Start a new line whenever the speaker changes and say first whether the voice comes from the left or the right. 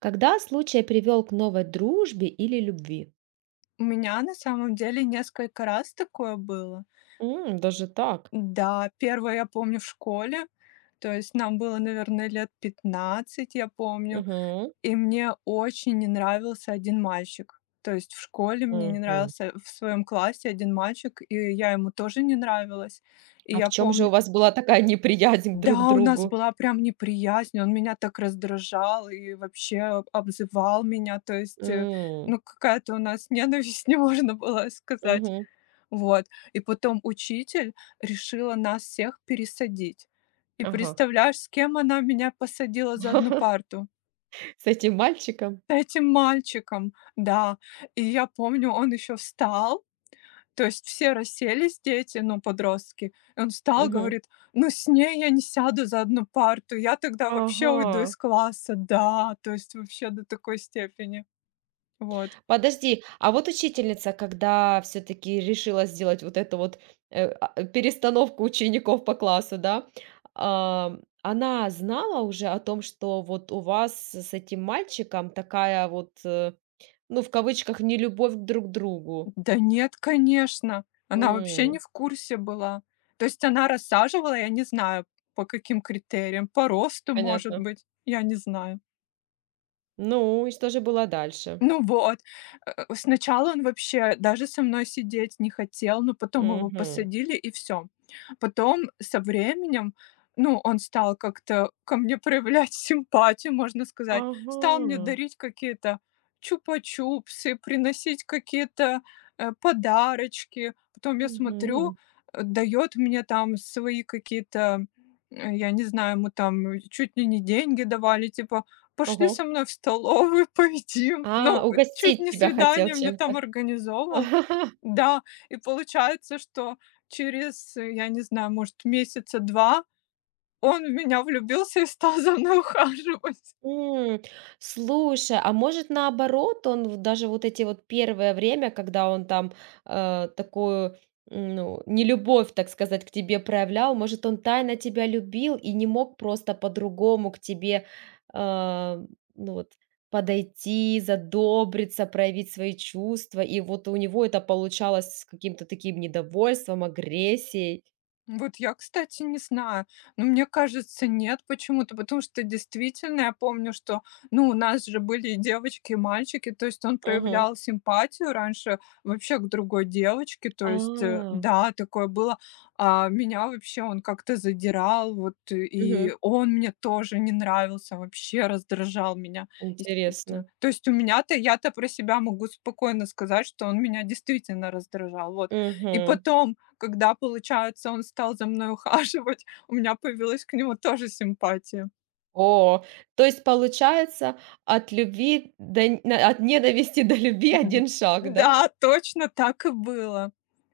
right: Когда случай привел к новой дружбе или любви?
left: У меня на самом деле несколько раз такое было.
right: М, даже так.
left: Да, первое я помню в школе, то есть нам было, наверное, лет 15, я помню,
right: Мгм.
left: и мне очень не нравился один мальчик. То есть в школе мне не
right: Мгм.
left: нравился в своем классе один мальчик, и я ему тоже не нравилась. И
right: А в
left: я
right: чем же у
left: помню,
right: вас была такая неприязнь друг к
left: да, у нас
right: другу?
left: была прям неприязнь, он меня так раздражал и вообще обзывал меня. То есть,
right: М,
left: ну, какая-то у нас ненависть, не можно было сказать.
right: мгм.
left: Вот. И потом учитель решила нас всех пересадить. И
right: Ага.
left: представляешь, с кем она меня посадила за одну парту?
right: С этим мальчиком?
left: С этим мальчиком, да. И я помню, он еще встал, то есть все расселись дети, ну, подростки. И он встал,
right: Мгм.
left: говорит, ну, с ней я не сяду за одну парту, я тогда вообще уйду
right: Ага.
left: из класса, да, то есть вообще до такой степени. Вот.
right: Подожди, а вот учительница, когда все таки решила сделать вот эту вот, перестановку учеников по классу, да, она знала уже о том, что вот у вас с этим мальчиком такая вот, ну, в кавычках, "нелюбовь друг к другу"?
left: Да нет, конечно, она вообще не
right: М,
left: в курсе была. То есть она рассаживала, я не знаю, по каким критериям, по росту, может
right: понятно.
left: быть, я не знаю.
right: Ну, и что же было дальше?
left: Ну вот. Сначала он вообще даже со мной сидеть не хотел, но потом его
right: Мгм.
left: посадили, и все. Потом со временем, ну, он стал как-то ко мне проявлять симпатию, можно сказать. Стал
right: Ага.
left: мне дарить какие-то чупа-чупсы, приносить какие-то, подарочки. Потом я смотрю,
right: Мгм.
left: дает мне там свои какие-то, я не знаю, ему там чуть ли не деньги давали, типа пошли со
right: Ого.
left: мной в столовую, поедим.
right: А,
left: Ну, чуть
right: угостить
left: не
right: тебя хотел
left: свидание мне там
right: чем-то.
left: организовал. Да, и получается, что через, я не знаю, может, месяца 2 он в меня влюбился и стал за мной ухаживать.
right: М, слушай, а может наоборот, он в даже вот эти вот первое время, когда он там, такую, ну, нелюбовь, так сказать, к тебе проявлял, может, он тайно тебя любил и не мог просто по-другому к тебе, а, ну, вот подойти, задобриться, проявить свои чувства, и вот у него это получалось с каким-то таким недовольством, агрессией?
left: Вот я, кстати, не знаю, но мне кажется, нет почему-то, потому что действительно я помню, что, ну, у нас же были и девочки, и мальчики, то есть он
right: Мгм.
left: проявлял симпатию раньше вообще к другой девочке, то есть,
right: А,
left: да, такое было, а меня вообще он как-то задирал, вот,
right: мгм.
left: и он мне тоже не нравился, вообще раздражал меня, естественно.
right: Интересно.
left: То есть у меня-то, я-то про себя могу спокойно сказать, что он меня действительно раздражал, вот. И
right: Мгм.
left: потом, когда, получается, он стал за мной ухаживать, у меня появилась к нему тоже симпатия.
right: О, то есть получается, от любви до н на от ненависти до любви
left: Мгм.
right: один шаг, да?
left: Да, точно так и было.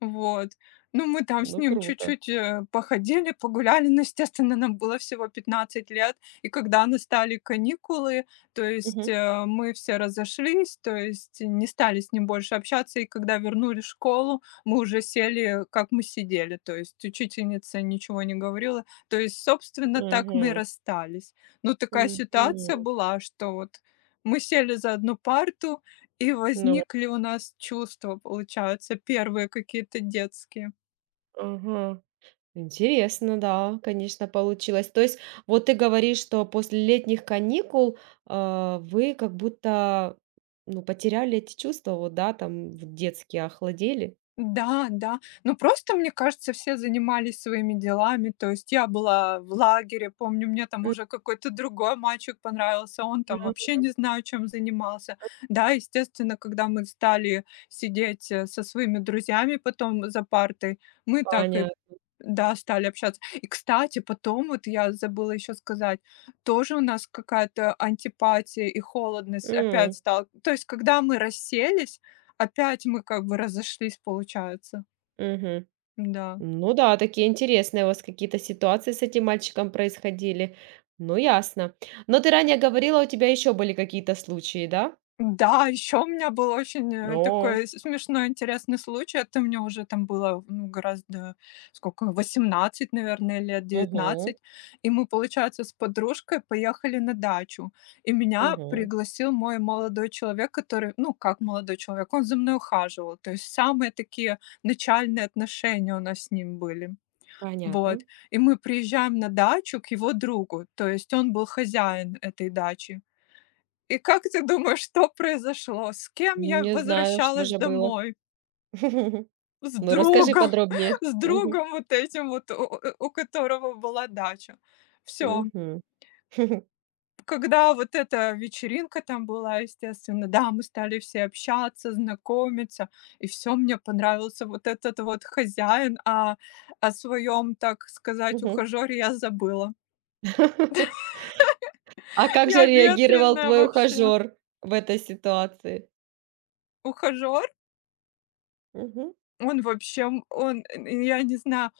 left: Вот. Ну, мы там с
right: Ну,
left: ним
right: круто.
left: чуть-чуть, походили, погуляли, но, естественно, нам было всего 15 лет. И когда настали каникулы, то есть,
right: Мгм.
left: мы все разошлись, то есть не стали с ним больше общаться. И когда вернули в школу, мы уже сели, как мы сидели. То есть учительница ничего не говорила. То есть, собственно, так мы и
right: Мгм.
left: расстались. Ну, такая ситуация
right: Мгм.
left: была, что вот мы сели за одну парту, и
right: Ну,
left: возникли у нас чувства, получается, первые какие-то детские.
right: ага. Интересно, да, конечно, получилось. То есть вот ты говоришь, что после летних каникул, вы как будто, ну, потеряли эти чувства, вот, да, там, в детские охладели?
left: Да, да. Ну, просто, мне кажется, все занимались своими делами. То есть я была в лагере, помню, мне там уже какой-то другой мальчик понравился, он там
right: Мгм.
left: вообще не знаю, чем занимался. Да, естественно, когда мы стали сидеть со своими друзьями потом за партой, мы так и
right: Понятно.
left: да, стали общаться. И, кстати, потом, вот я забыла еще сказать, тоже у нас какая-то антипатия и холодность опять
right: М.
left: стала. То есть, когда мы расселись, опять мы как бы разошлись, получается.
right: Мгм.
left: Да.
right: Ну да, такие интересные у вас какие-то ситуации с этим мальчиком происходили. Ну, ясно. Но ты ранее говорила, у тебя еще были какие-то случаи, да?
left: Да, еще у меня был очень,
right: О,
left: такой с смешной, интересный случай. Это мне уже там было, ну, гораздо, сколько, 18, наверное, лет
right: мгм,
left: девятнадцать. И мы, получается, с подружкой поехали на дачу. И меня
right: мгм.
left: пригласил мой молодой человек, который, ну, как молодой человек, он за мной ухаживал. То есть самые такие начальные отношения у нас с ним были. Вот.
right: Понятно.
left: И мы приезжаем на дачу к его другу, то есть он был хозяин этой дачи. И как ты думаешь, что произошло? С кем я
right: Не знаю, что
left: возвращалась
right: же было.
left: домой? С
right: Ну, расскажи
left: другом,
right: подробнее.
left: с
right: Мгм,
left: другом вот этим вот, у которого была дача. Все.
right: мгм,
left: Когда вот эта вечеринка там была, естественно, да, мы стали все общаться, знакомиться, и все. Мне понравился вот этот вот хозяин, а о своем, так сказать,
right: мгм.
left: ухажёре я забыла.
right: А как
left: Я
right: же реагировал
left: ветреная
right: твой
left: вообще.
right: ухажер в этой ситуации?
left: Ухажёр,
right: Мгм,
left: он вообще, он, я не знаю,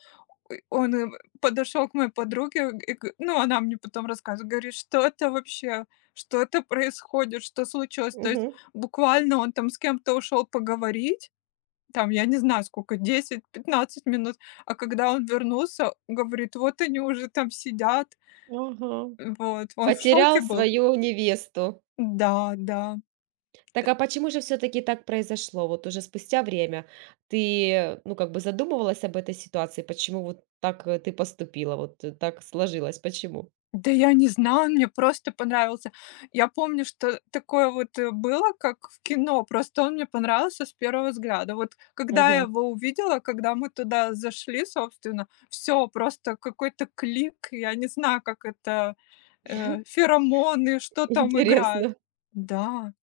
left: ой, он, подошел к моей подруге и г ну, она мне потом рассказывает, говорит: «Что это вообще? Что это происходит? Что случилось?» То есть
right: мгм.
left: буквально он там с кем-то ушел поговорить, там, я не знаю сколько, 10-15 минут, а когда он вернулся, говорит: «Вот они уже там сидят».
right: Ага.
left: Вот, он в
right: Потерял
left: шоке был.
right: свою невесту.
left: Да, да.
right: Так а почему же все таки так произошло? Вот уже спустя время ты, ну, как бы задумывалась об этой ситуации? Почему вот так, ты поступила? Вот, так сложилось? Почему?
left: Да я не знаю, он мне просто понравился. Я помню, что такое вот, было, как в кино, просто он мне понравился с первого взгляда. Вот когда я
right: Мгм.
left: его увидела, когда мы туда зашли, собственно, все просто какой-то клик, я не знаю, как это, феромоны, что там играет.
right: Интересно.
left: Да,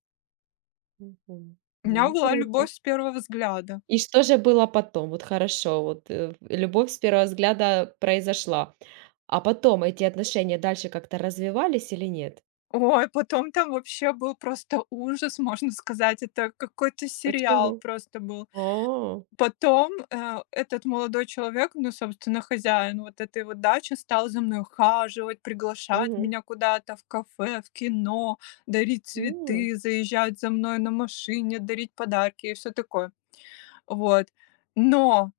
right: Мгм.
left: у меня
right: Ну,
left: была любовь
right: круто.
left: с первого взгляда.
right: И что же было потом? Вот хорошо, вот, любовь с первого взгляда произошла. А потом эти отношения дальше как-то развивались или нет?
left: Ой, потом там вообще был просто ужас, можно сказать. Это какой-то сериал
right: Почему?
left: просто был.
right: О
left: Потом, этот молодой человек, ну, собственно, хозяин вот этой вот дачи, стал за мной ухаживать, приглашать
right: Мгм.
left: меня куда-то в кафе, в кино, дарить
right: М.
left: цветы, заезжать за мной на машине, дарить подарки и все такое. Вот. Но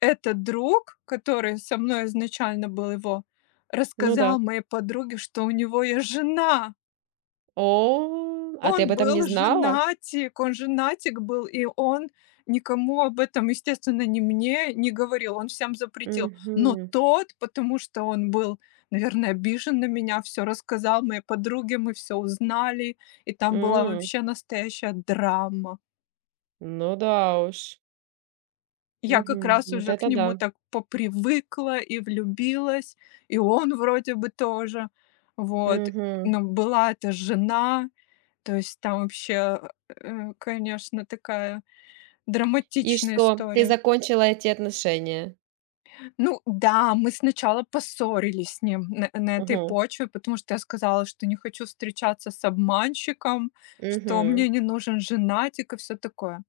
left: этот друг, который со мной изначально был его,
right: Ну да.
left: рассказал моей подруге, что у него есть жена.
right: О, а ты об
left: Он
right: этом не
left: был
right: знала?
left: женатик, он женатик был, и он никому об этом, естественно, ни мне не говорил, он всем запретил. Но
right: Мгм.
left: тот, потому что он был, наверное, обижен на меня, все рассказал моей подруге, мы все узнали, и там была
right: М,
left: вообще настоящая драма.
right: ну да уж.
left: Я как
right: Мгм.
left: раз
right: Вот
left: уже к
right: это
left: нему
right: да.
left: так попривыкла и влюбилась, и он вроде бы тоже. Вот.
right: Мгм.
left: Но была эта жена, то есть там вообще, конечно, такая
right: И
left: драматичная
right: что? Ты
left: история.
right: закончила эти отношения?
left: Ну да, мы сначала поссорились с ним на этой
right: Мгм.
left: почве, потому что я сказала, что не хочу встречаться с обманщиком, что мне
right: Мгм.
left: не нужен женатик и все такое.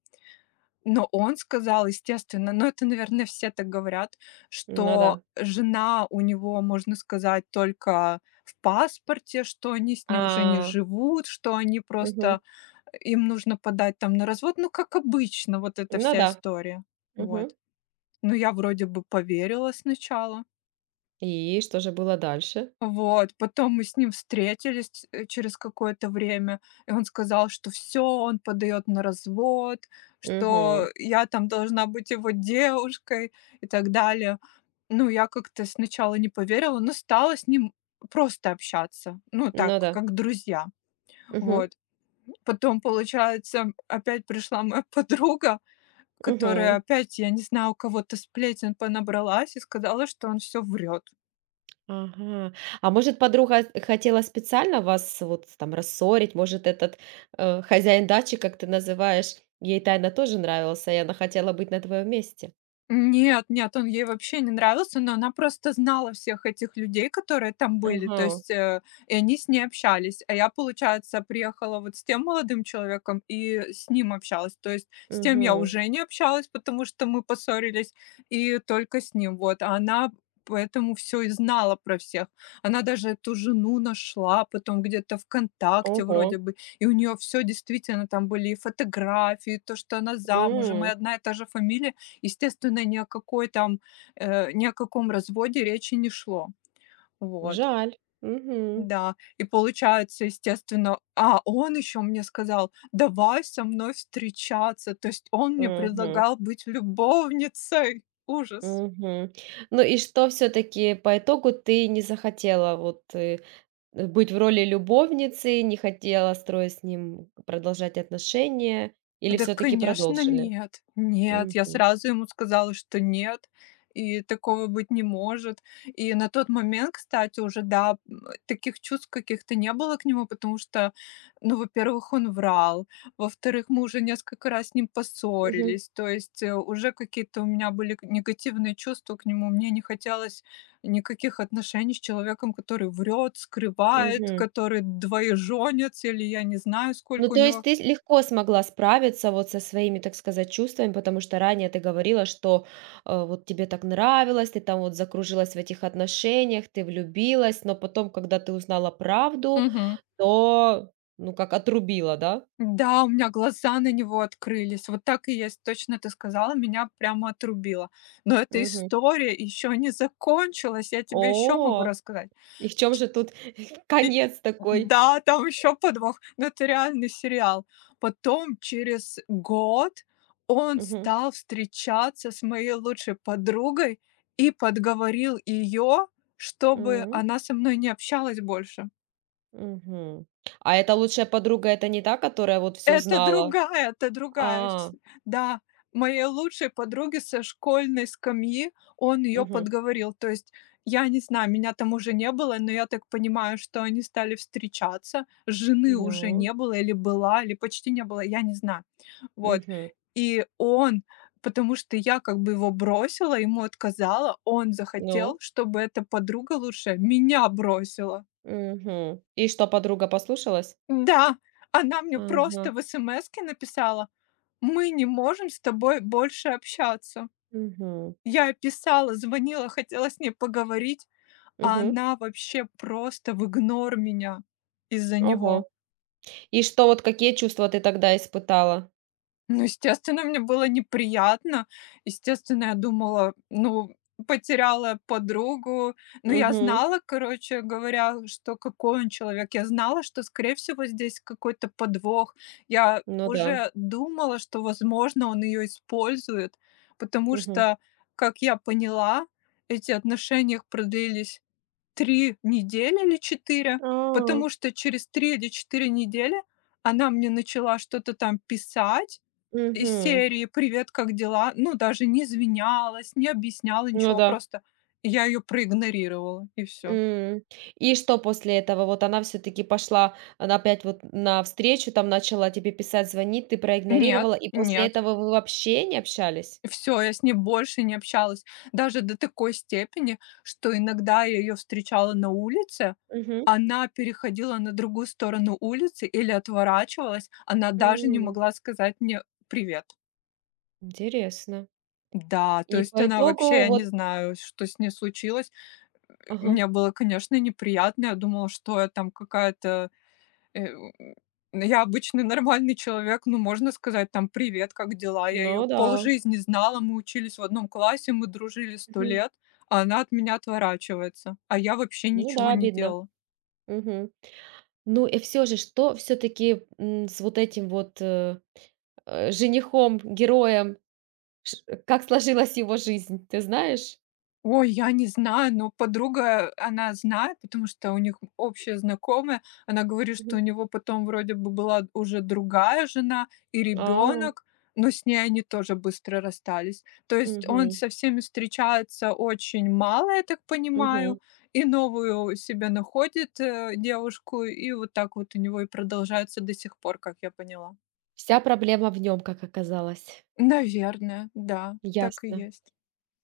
left: Но он сказал, естественно, но это, наверное, все так говорят,
right: Ну
left: что
right: да.
left: жена у него, можно сказать, только в паспорте, что они с ней уже не
right: А,
left: живут, что они
right: мгм.
left: просто, им нужно подать там на развод. Ну, как обычно, вот эта
right: Ну
left: вся
right: да.
left: история. Вот.
right: Мгм.
left: Но я вроде бы поверила сначала.
right: И что же было дальше?
left: Вот, потом мы с ним встретились, через какое-то время, и он сказал, что все, он подает на развод, что
right: Мгм.
left: я там должна быть его девушкой и так далее. Ну, я как-то сначала не поверила, но стала с ним просто общаться, ну так,
right: Ну да.
left: как друзья.
right: Мгм.
left: Вот. Потом, получается, опять пришла моя подруга, которая
right: Мгм.
left: опять, я не знаю, у кого-то сплетен понабралась и сказала, что он все врет.
right: Ага. А может, подруга хотела специально вас вот там рассорить? Может, этот, хозяин дачи, как ты называешь, ей тайно тоже нравился, и она хотела быть на твоем месте?
left: Нет, нет, он ей вообще не нравился, но она просто знала всех этих людей, которые там были, то
right: Ага.
left: есть, и они с ней общались. А я, получается, приехала вот с тем молодым человеком и с ним общалась. То есть с тем я
right: Мгм.
left: уже не общалась, потому что мы поссорились, и только с ним, вот. А она поэтому все и знала про всех. Она даже эту жену нашла потом где-то «ВКонтакте»
right: Ого.
left: вроде бы, и у нее все действительно там были и фотографии, и то, что она замужем, и
right: М,
left: одна и та же фамилия. Естественно, ни о какой там, ни о каком разводе речи не шло. Вот.
right: жаль. Мгм.
left: Да, и получается, естественно, а он еще мне сказал: «Давай со мной встречаться». То есть он мне
right: Мгм.
left: предлагал быть любовницей. Ужас.
right: Мгм. Ну и что все таки по итогу ты не захотела вот, быть в роли любовницы, не хотела строить с ним, продолжать отношения или
left: Да,
right: все таки
left: конечно,
right: продолжили?
left: нет. Нет,
right: Мгм.
left: я сразу ему сказала, что нет, и такого быть не может. И на тот момент, кстати, уже, да, таких чувств каких-то не было к нему, потому что, ну, во-первых, он врал, во-вторых, мы уже несколько раз с ним
right: Мгм.
left: поссорились, то есть уже какие-то у меня были негативные чувства к нему, мне не хотелось никаких отношений с человеком, который врет, скрывает,
right: Мгм.
left: который двоеженец, или я не знаю,
right: Ну,
left: сколько у
right: то есть
left: него.
right: ты легко смогла справиться вот со своими, так сказать, чувствами, потому что ранее ты говорила, что вот тебе так нравилось, ты там вот закружилась в этих отношениях, ты влюбилась, но потом, когда ты узнала правду,
left: Мгм.
right: то, ну, как отрубила, да?
left: Да, у меня глаза на него открылись. Вот так и есть, точно ты сказала, меня прямо отрубило. Но эта
right: Мгм.
left: история еще не закончилась, я тебе еще могу
right: О,
left: рассказать.
right: и в чем же тут
left: И
right: конец такой?
left: да, там еще подвох, но это реальный сериал. Потом через год он
right: Мгм.
left: стал встречаться с моей лучшей подругой и подговорил ее, чтобы
right: М,
left: она со мной не общалась больше.
right: мгм. А это лучшая подруга, это не та, которая вот все знала?
left: Это другая вс
right: А,
left: Да, моей лучшей подруге со школьной скамьи он ее
right: мгм.
left: подговорил. То есть, я не знаю, меня там уже не было, но я так понимаю, что они стали встречаться. Жены уже
right: Ну,
left: не было или была, или почти не было, я не знаю. Вот.
right: мгм.
left: И он, потому что я как бы его бросила, ему отказала, он захотел,
right: Ну.
left: чтобы эта подруга лучше меня бросила.
right: Мгм. И что, подруга послушалась?
left: Да, она мне
right: Ага.
left: просто в эсэмэске написала: мы не можем с тобой больше общаться.
right: Мгм.
left: Я писала, звонила, хотела с ней поговорить, а
right: Мгм.
left: она вообще просто в игнор меня из-за него.
right: Ого. И что, вот какие чувства ты тогда испытала?
left: Ну, естественно, мне было неприятно. Естественно, я думала, ну, потеряла подругу. Но я
right: Мгм.
left: знала, короче говоря, что какой он человек. Я знала, что, скорее всего, здесь какой-то подвох. Я
right: Ну да.
left: уже думала, что, возможно, он ее использует, потому
right: Мгм.
left: что, как я поняла, эти отношения их продлились 3 недели или 4,
right: А.
left: потому что через 3 или 4 недели она мне начала что-то там писать, из
right: Мгм.
left: серии «Привет, как дела?» Ну, даже не извинялась, не объясняла
right: Ну
left: ничего,
right: да.
left: просто я ее проигнорировала, и все.
right: М. И что после этого? Вот она все-таки пошла, она опять вот на встречу там начала тебе писать, звонить, ты проигнорировала,
left: Нет,
right: и после
left: нет.
right: этого вы вообще не общались?
left: Все, я с ней больше не общалась. Даже до такой степени, что иногда я ее встречала на улице,
right: Мгм.
left: она переходила на другую сторону улицы или отворачивалась, она даже не
right: М.
left: могла сказать мне «привет».
right: Интересно.
left: Да, то
right: И
left: есть
right: по
left: она вообще,
right: итогу
left: я не
right: вот.
left: знаю, что с ней случилось. Э,
right: Ага.
left: мне было, конечно, неприятно. Я думала, что я там какая-то. Э, я обычный нормальный человек, ну, можно сказать там: «Привет, как дела?» Я ее
right: Ну да.
left: полжизни знала, мы учились в одном классе, мы дружили сто
right: Мгм.
left: лет, а она от меня отворачивается, а я вообще
right: Ну
left: ничего
right: да,
left: не
right: обидно.
left: делала.
right: Мгм. Ну и все же, что все таки с вот этим вот, женихом, героем, как сложилась его жизнь, ты знаешь?
left: Ой, я не знаю, но подруга, она знает, потому что у них общая знакомая. Она говорит, что у
right: Мгм.
left: него потом вроде бы была уже другая жена и
right: А,
left: ребенок, но с ней они тоже быстро расстались. То есть он
right: мгм,
left: со всеми встречается очень мало, я так
right: мгм.
left: понимаю, и новую себе находит, девушку, и вот так вот у него и продолжается до сих пор, как я поняла.
right: Вся проблема в нем, как оказалось.
left: Наверное, да, так и
right: Ясно.
left: есть.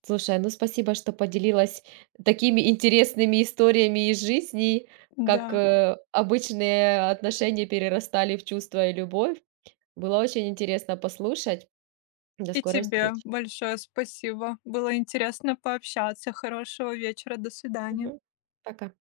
right: Слушай, ну спасибо, что поделилась такими интересными историями из жизни, как,
left: Да.
right: обычные отношения перерастали в чувства и любовь. Было очень интересно послушать. До
left: И
right: скорой
left: тебе
right: встречи.
left: большое спасибо. Было интересно пообщаться. Хорошего вечера. До свидания.
right: Мгм. Пока.